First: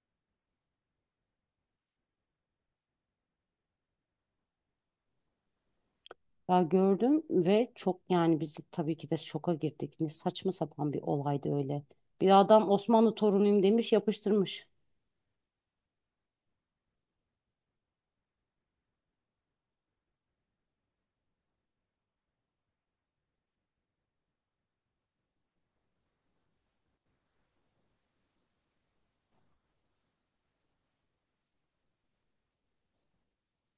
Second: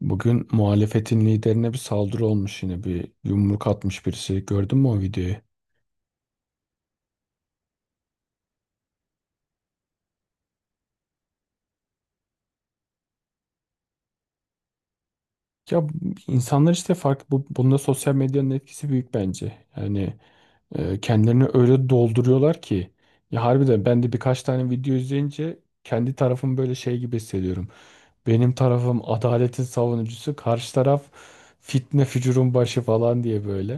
Bugün muhalefetin liderine bir saldırı olmuş yine bir yumruk atmış birisi. Gördün mü o videoyu? Ya gördüm ve çok yani biz de tabii ki de şoka girdik. Ne saçma sapan bir olaydı öyle. Bir adam Osmanlı torunuyum demiş yapıştırmış. Ya insanlar işte farklı bunda sosyal medyanın etkisi büyük bence. Yani kendilerini öyle dolduruyorlar ki ya harbiden ben de birkaç tane video izleyince kendi tarafım böyle şey gibi hissediyorum. Benim tarafım adaletin savunucusu, karşı taraf fitne fücurun başı falan diye böyle.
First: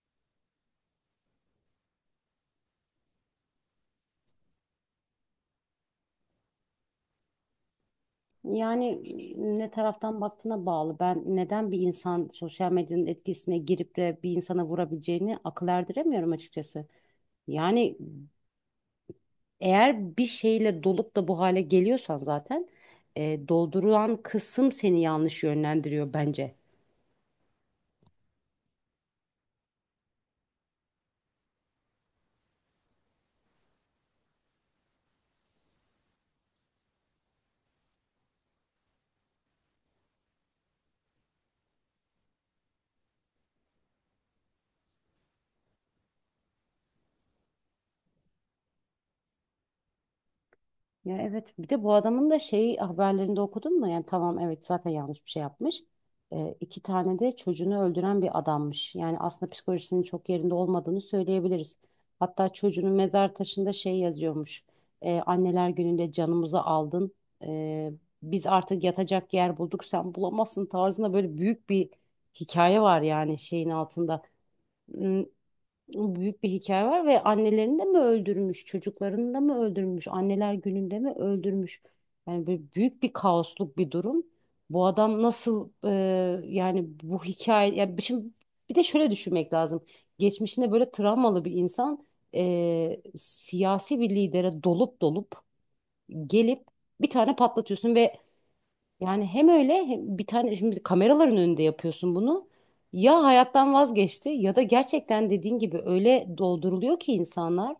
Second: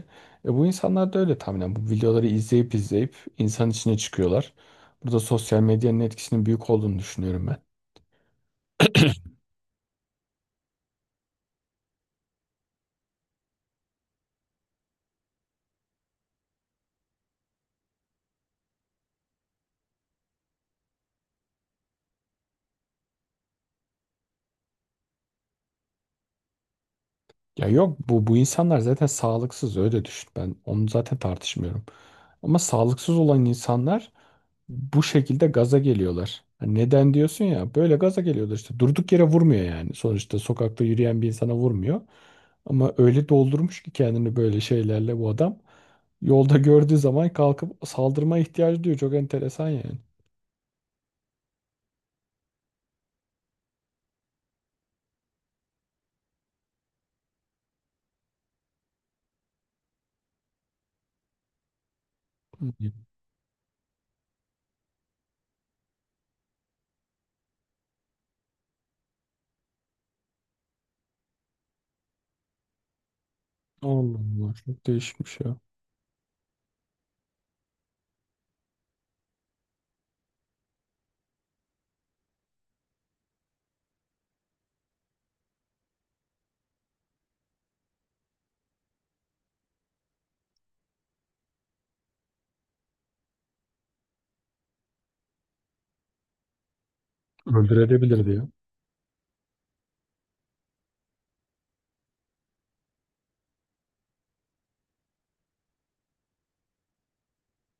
E bu insanlar da öyle tahminen. Bu videoları izleyip izleyip insan içine çıkıyorlar. Burada sosyal medyanın etkisinin büyük olduğunu düşünüyorum ben. Yani ne taraftan baktığına bağlı. Ben neden bir insan sosyal medyanın etkisine girip de bir insana vurabileceğini akıl erdiremiyorum açıkçası. Yani eğer bir şeyle dolup da bu hale geliyorsan zaten doldurulan kısım seni yanlış yönlendiriyor bence. Ya yok bu insanlar zaten sağlıksız öyle düşün. Ben onu zaten tartışmıyorum. Ama sağlıksız olan insanlar bu şekilde gaza geliyorlar. Hani neden diyorsun ya? Böyle gaza geliyorlar işte. Durduk yere vurmuyor yani. Sonuçta sokakta yürüyen bir insana vurmuyor. Ama öyle doldurmuş ki kendini böyle şeylerle bu adam. Yolda gördüğü zaman kalkıp saldırmaya ihtiyacı duyuyor. Çok enteresan yani. Ya evet bir de bu adamın da şey haberlerinde okudun mu? Yani tamam evet zaten yanlış bir şey yapmış. İki tane de çocuğunu öldüren bir adammış. Yani aslında psikolojisinin çok yerinde olmadığını söyleyebiliriz. Hatta çocuğunun Hmm. mezar taşında şey yazıyormuş. Anneler gününde canımızı aldın. Ee, Biz artık yatacak yer bulduk sen bulamazsın tarzında böyle büyük bir hikaye var yani şeyin Allah altında. Allah çok Hmm, değişmiş ya. Büyük bir hikaye var ve annelerini de mi öldürmüş, çocuklarını da mı öldürmüş, anneler gününde mi öldürmüş? Yani böyle büyük bir kaosluk bir durum. Bu adam nasıl yani bu hikaye şimdi bir de şöyle düşünmek lazım. Geçmişinde böyle travmalı bir insan siyasi bir lidere dolup gelip bir tane patlatıyorsun ve Öldürebilir diyor. yani hem öyle hem bir tane şimdi kameraların önünde yapıyorsun bunu. Ya hayattan vazgeçti ya da gerçekten dediğin gibi öyle dolduruluyor ki insanlar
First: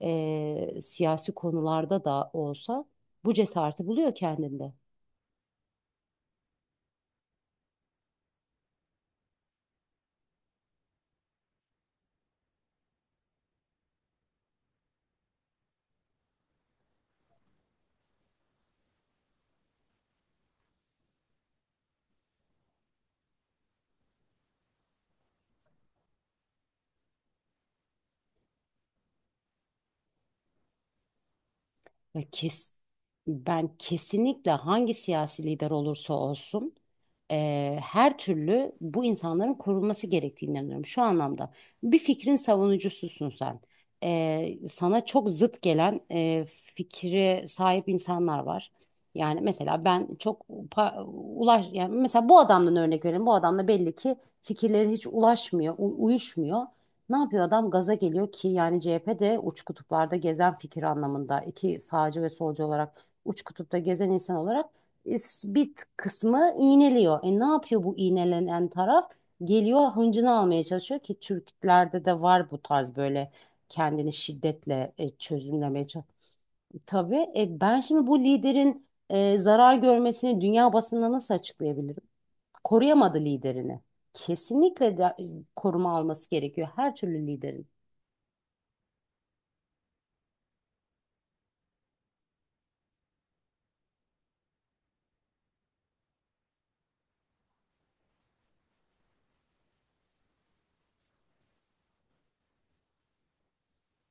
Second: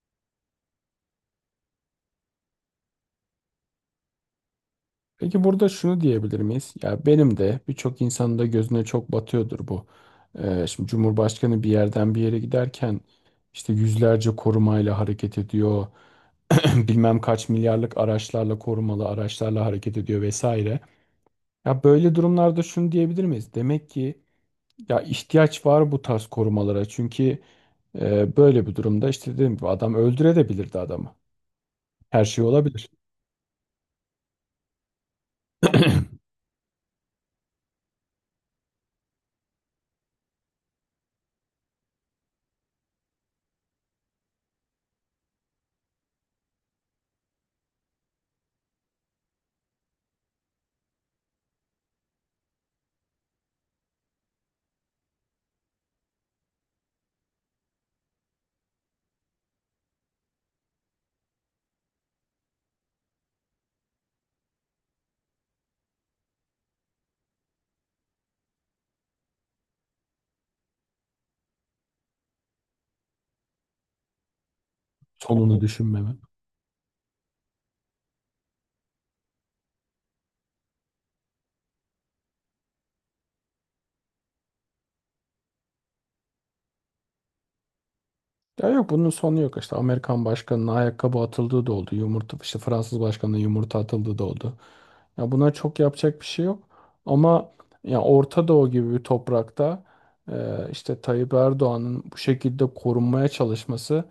siyasi konularda da olsa bu cesareti buluyor kendinde. Peki burada şunu diyebilir miyiz? Ya benim de birçok insanın da gözüne çok batıyordur bu. Şimdi Cumhurbaşkanı bir yerden bir yere giderken işte yüzlerce korumayla hareket ediyor. Bilmem kaç milyarlık araçlarla korumalı araçlarla hareket ediyor vesaire. Ya böyle durumlarda şunu diyebilir miyiz? Demek ki ya ihtiyaç var bu tarz korumalara. Çünkü böyle bir durumda işte dedim gibi adam öldürebilirdi adamı. Ve Her şey kes, olabilir. Ben kesinlikle hangi siyasi lider olursa olsun her türlü bu insanların korunması gerektiğine inanıyorum. Şu anlamda bir fikrin savunucususun sen. Sana çok zıt gelen fikre sahip insanlar var. Yani mesela ben çok ulaş yani mesela bu adamdan örnek verelim. Bu adamla belli ki fikirleri hiç ulaşmıyor, uyuşmuyor. Ne yapıyor adam? Gaza geliyor ki yani CHP de uç kutuplarda gezen fikir anlamında iki sağcı ve solcu olarak uç kutupta gezen insan olarak bit kısmı iğneliyor. E ne yapıyor bu iğnelenen taraf? Geliyor hıncını almaya çalışıyor ki Türklerde de var bu tarz böyle kendini şiddetle Sonunu çözümlemeye çalışıyor. düşünmeme. Tabii ben şimdi bu liderin zarar görmesini dünya basınına nasıl açıklayabilirim? Koruyamadı liderini. Kesinlikle de, koruma alması gerekiyor her türlü liderin. Ya yok bunun sonu yok işte Amerikan başkanının ayakkabı atıldığı da oldu. Yumurta işte Fransız başkanının yumurta atıldığı da oldu. Ya buna çok yapacak bir şey yok. Ama ya Orta Doğu gibi bir toprakta işte Tayyip Erdoğan'ın bu şekilde korunmaya çalışması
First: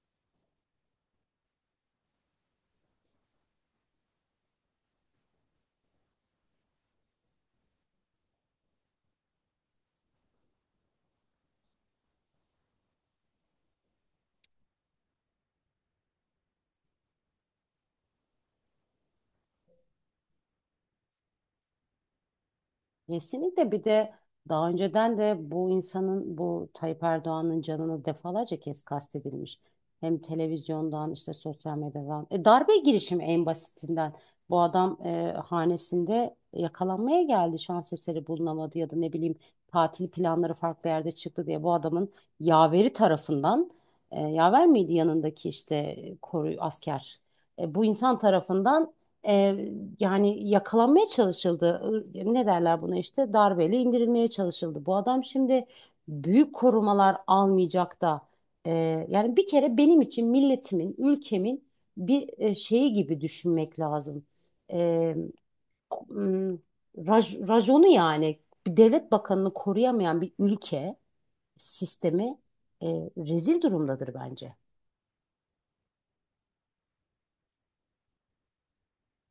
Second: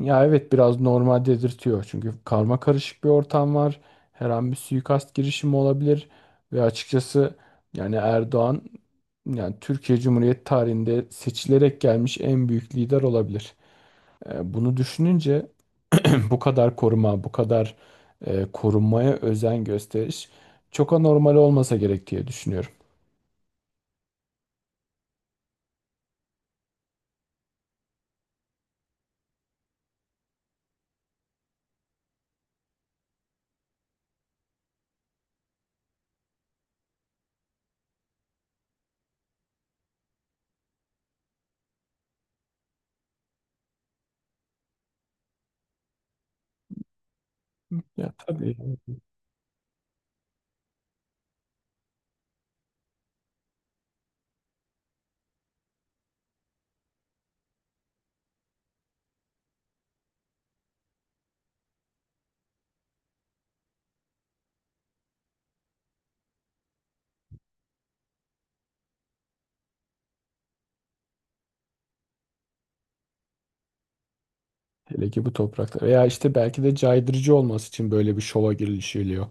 ya evet biraz normal dedirtiyor. Çünkü karma karışık bir ortam var. Her an bir suikast girişimi olabilir ve açıkçası yani Erdoğan yani Türkiye Cumhuriyeti tarihinde seçilerek gelmiş en büyük lider olabilir. E, bunu düşününce bu kadar koruma, bu kadar korunmaya özen gösteriş çok anormal olmasa gerek diye düşünüyorum. Kesinlikle bir de daha önceden de bu insanın bu Tayyip Erdoğan'ın canını defalarca kez kastedilmiş. Hem televizyondan işte sosyal medyadan. Darbe girişimi en basitinden. Bu adam hanesinde yakalanmaya geldi. Şans eseri bulunamadı ya da ne bileyim tatil planları farklı yerde çıktı diye bu adamın yaveri tarafından yaver miydi yanındaki işte koru asker. Bu Ya insan tabii. tarafından e, yani yakalanmaya çalışıldı. Ne derler buna işte darbeyle indirilmeye çalışıldı. Bu adam şimdi büyük korumalar almayacak da e, yani bir kere benim için milletimin, ülkemin bir şeyi gibi düşünmek lazım. E, k- m, Rajonu yani bir devlet bakanını koruyamayan bir ülke sistemi e, rezil durumdadır bence. Hele ki bu toprakta. Veya işte belki de caydırıcı olması için böyle bir şova girişiliyor.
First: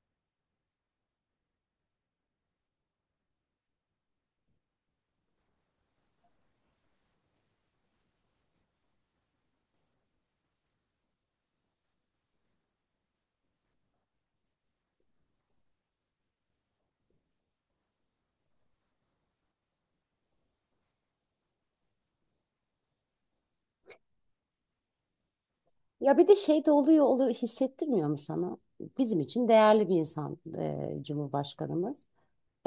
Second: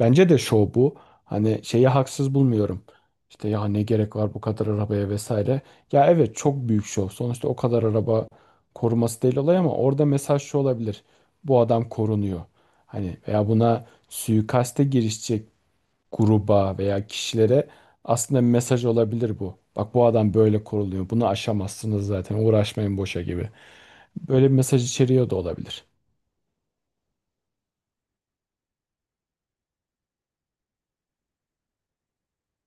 Bence de şov bu. Hani şeyi haksız bulmuyorum. İşte ya ne gerek var bu kadar arabaya vesaire. Ya evet çok büyük şov. Sonuçta o kadar araba koruması değil olay ama orada mesaj şu olabilir. Bu adam korunuyor. Hani veya buna suikaste girişecek gruba veya kişilere aslında bir mesaj olabilir bu. Bak bu adam böyle koruluyor. Bunu aşamazsınız zaten. Uğraşmayın boşa gibi. Böyle bir mesaj içeriyor da olabilir. Ya bir de şey de oluyor hissettirmiyor mu sana? Bizim için değerli bir insan Cumhurbaşkanımız.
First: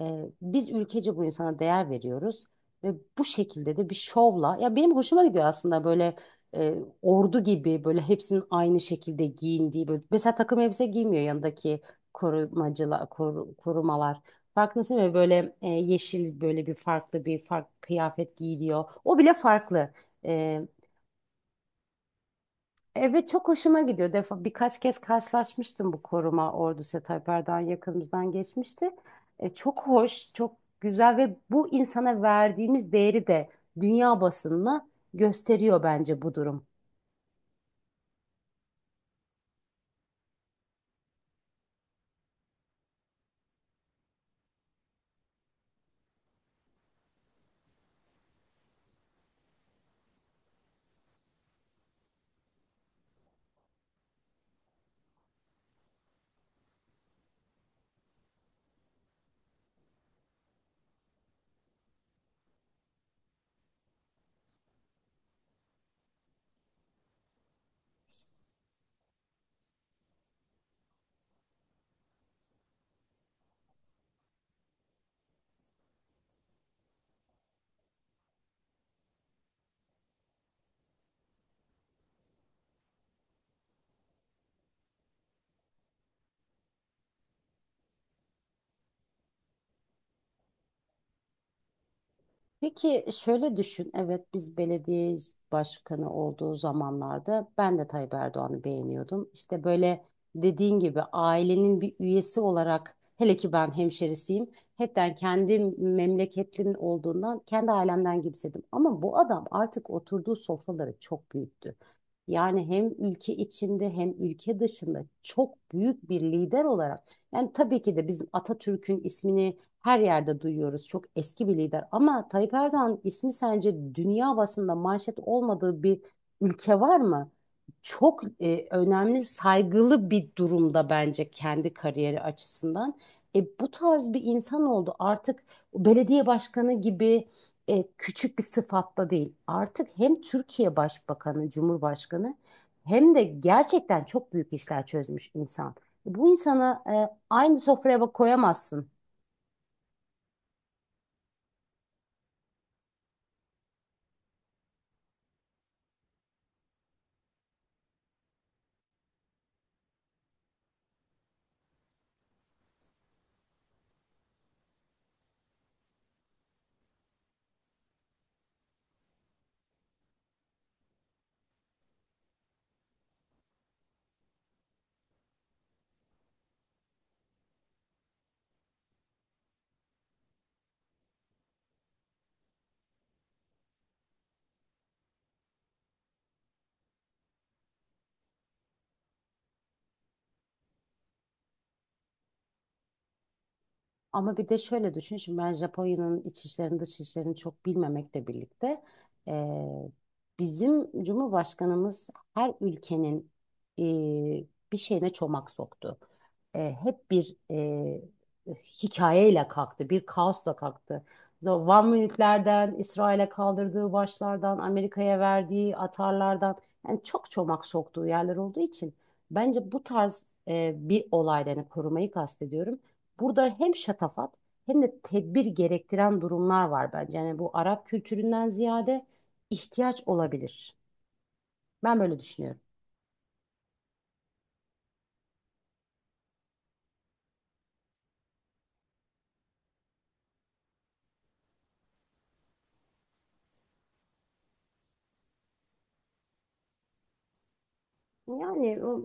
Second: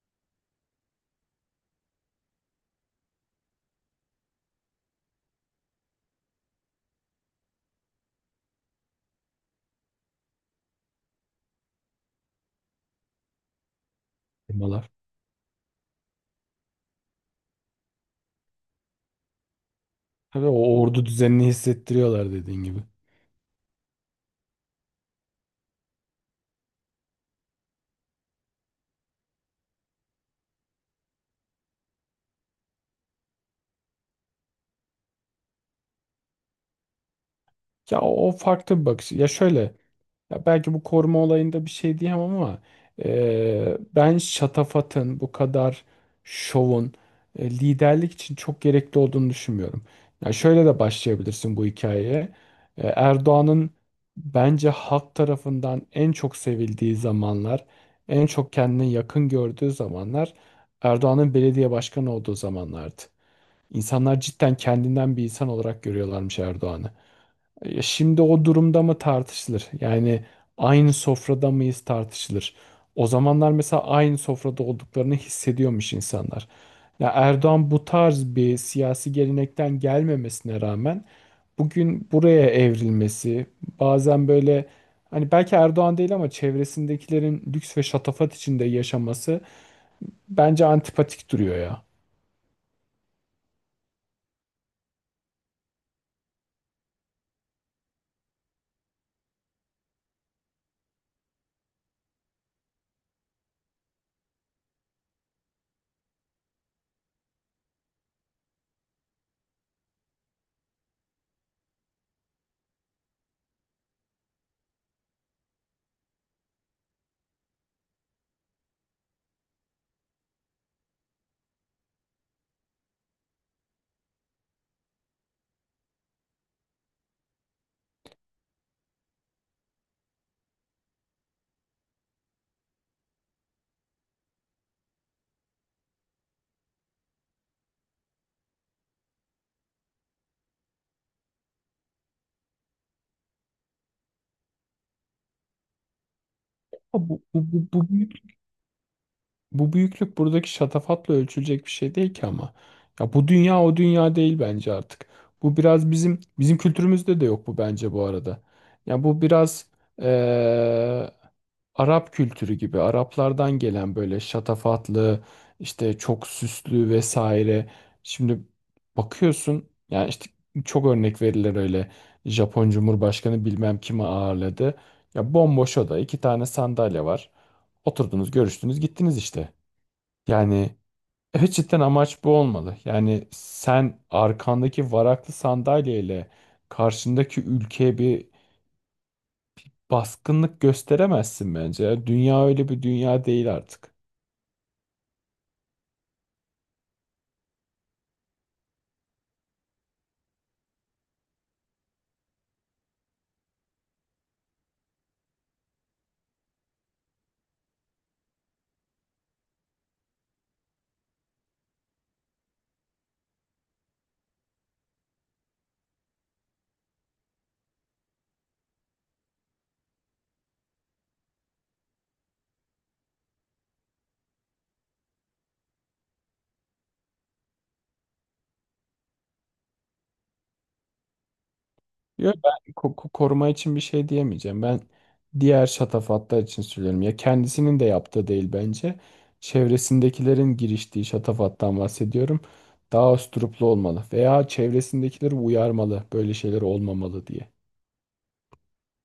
E, Biz ülkece bu insana değer veriyoruz ve bu şekilde de bir şovla. Ya benim hoşuma gidiyor aslında böyle e, ordu gibi böyle hepsinin aynı şekilde giyindiği böyle. Mesela takım elbise giymiyor yanındaki korumacılar, korumalar. Firmalar. Farkındasın ve böyle yeşil böyle bir farklı bir farklı kıyafet giyiliyor. O bile farklı. Tabii o ordu düzenini hissettiriyorlar dediğin gibi. Evet çok hoşuma gidiyor. Defa birkaç kez karşılaşmıştım bu koruma ordusu Tayyip Erdoğan yakınımızdan geçmişti. Çok hoş, çok güzel ve bu insana verdiğimiz değeri de dünya basınına gösteriyor bence bu durum. O farklı bir bakış. Ya şöyle, ya belki bu koruma olayında bir şey diyemem ama ben şatafatın bu kadar şovun liderlik için çok gerekli olduğunu düşünmüyorum. Ya şöyle de başlayabilirsin bu hikayeye. E, Erdoğan'ın bence halk tarafından en çok sevildiği zamanlar, en çok kendine yakın gördüğü zamanlar Erdoğan'ın belediye başkanı olduğu zamanlardı. İnsanlar cidden kendinden bir insan olarak görüyorlarmış Erdoğan'ı. E, şimdi o durumda mı tartışılır? Yani aynı sofrada mıyız tartışılır. O zamanlar mesela aynı sofrada olduklarını hissediyormuş insanlar. Ya Erdoğan bu tarz bir siyasi gelenekten gelmemesine rağmen bugün buraya evrilmesi, bazen böyle hani belki Erdoğan değil ama çevresindekilerin lüks ve şatafat içinde yaşaması bence antipatik duruyor ya. Peki şöyle düşün, evet biz belediye başkanı olduğu zamanlarda ben de Tayyip Erdoğan'ı beğeniyordum. İşte böyle dediğin gibi ailenin bir üyesi olarak hele ki ben hemşerisiyim. Hepten kendi memleketlimin olduğundan kendi ailemden gibiydim. Ama bu adam artık oturduğu sofraları çok büyüttü. Yani hem ülke içinde hem ülke dışında çok büyük bir lider olarak yani tabii ki de bizim Atatürk'ün ismini her yerde duyuyoruz. Çok eski bir lider ama Tayyip Erdoğan ismi sence dünya basında manşet olmadığı bir ülke var mı? Çok önemli, saygılı bir durumda bence kendi kariyeri açısından. Bu tarz bir insan oldu. Artık belediye başkanı gibi küçük bir sıfatla değil. Artık hem Türkiye Başbakanı, Cumhurbaşkanı hem de gerçekten çok büyük işler çözmüş insan. Bu insana Bu, bu, aynı bu, bu sofraya koyamazsın. bu büyüklük buradaki şatafatla ölçülecek bir şey değil ki ama. Ya bu dünya o dünya değil bence artık. Bu biraz bizim kültürümüzde de yok bu bence bu arada. Ya bu biraz eee, Arap kültürü gibi Araplardan gelen böyle şatafatlı işte çok süslü vesaire. Şimdi bakıyorsun yani işte çok örnek verilir öyle. Japon Cumhurbaşkanı bilmem kimi ağırladı. Ya bomboş oda iki tane sandalye var. Oturdunuz, görüştünüz, gittiniz işte. Yani evet cidden amaç bu olmalı. Yani sen arkandaki varaklı sandalyeyle karşındaki ülkeye bir baskınlık gösteremezsin bence. Yani dünya öyle bir dünya değil artık. Ama bir de şöyle düşün şimdi ben Japonya'nın iç işlerini dış işlerini çok bilmemekle birlikte eee, bizim Cumhurbaşkanımız her ülkenin eee, bir şeyine çomak soktu. Hep bir hikayeyle kalktı, bir kaosla kalktı. So, Van Münihlerden, İsrail'e kaldırdığı başlardan, Amerika'ya verdiği atarlardan yani çok çomak soktuğu yerler olduğu için bence bu tarz bir olaydan yani korumayı kastediyorum. Burada hem şatafat hem de tedbir gerektiren durumlar var bence. Yani bu Arap kültüründen ziyade ihtiyaç olabilir. Ben böyle Yok düşünüyorum. ben koruma için bir şey diyemeyeceğim. Ben diğer şatafatlar için söylüyorum. Ya kendisinin de yaptığı değil bence. Çevresindekilerin giriştiği şatafattan bahsediyorum. Daha usturuplu olmalı veya çevresindekileri uyarmalı. Böyle şeyler olmamalı diye. Yani o-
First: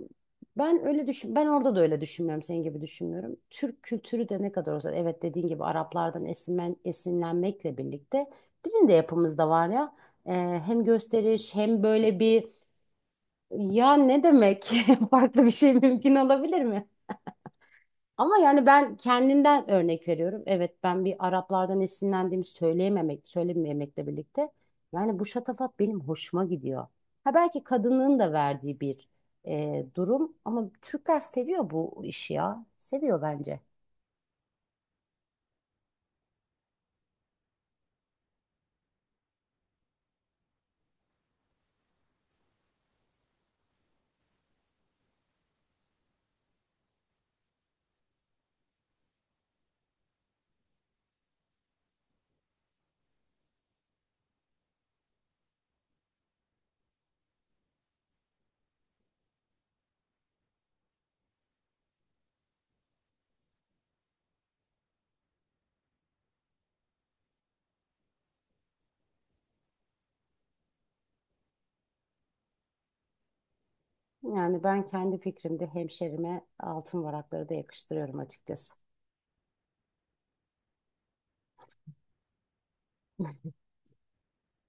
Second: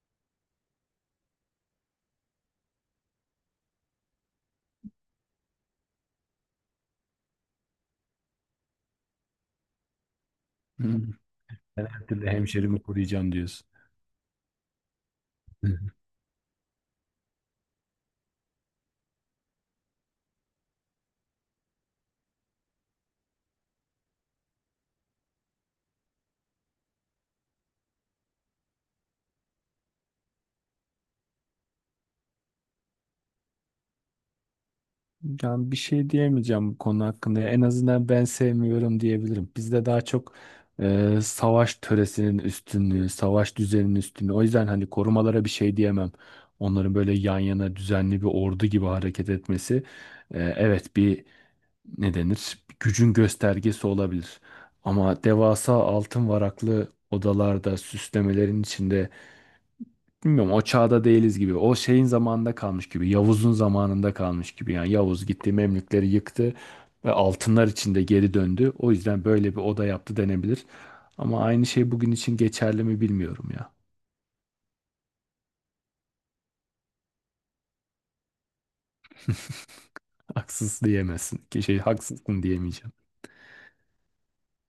Ben öyle düşün, ben orada da öyle düşünmüyorum, senin gibi düşünmüyorum. Türk kültürü de ne kadar olsa, evet dediğin gibi Araplardan esinlenmekle birlikte bizim de yapımızda var ya. Ee, Hem Hı. gösteriş hem Ben her böyle türlü bir hemşerimi koruyacağım diyorsun. ya ne demek farklı bir şey mümkün olabilir mi? Ama yani ben kendimden örnek veriyorum. Evet ben bir Araplardan esinlendiğimi söylememekle birlikte. Yani bu şatafat benim hoşuma gidiyor. Ha belki kadının da verdiği bir durum ama Türkler seviyor bu işi ya. Seviyor bence. Yani bir şey diyemeyeceğim bu konu hakkında. En azından ben sevmiyorum diyebilirim. Bizde daha çok savaş töresinin üstünlüğü, savaş düzeninin üstünlüğü. O yüzden hani korumalara bir şey diyemem. Onların böyle yan yana düzenli bir ordu gibi hareket etmesi evet bir ne denir? Bir gücün göstergesi olabilir. Ama devasa altın varaklı odalarda, süslemelerin içinde bilmiyorum o çağda değiliz gibi. O şeyin zamanında kalmış gibi. Yavuz'un zamanında kalmış gibi. Yani Yavuz gitti Memlükleri yıktı ve altınlar içinde geri döndü. O yüzden böyle bir oda yaptı denebilir. Ama aynı şey bugün için geçerli mi bilmiyorum ya. Yani ben kendi fikrimde hemşerime altın varakları da yakıştırıyorum açıkçası. Haksız diyemezsin. Ki şey haksızsın diyemeyeceğim.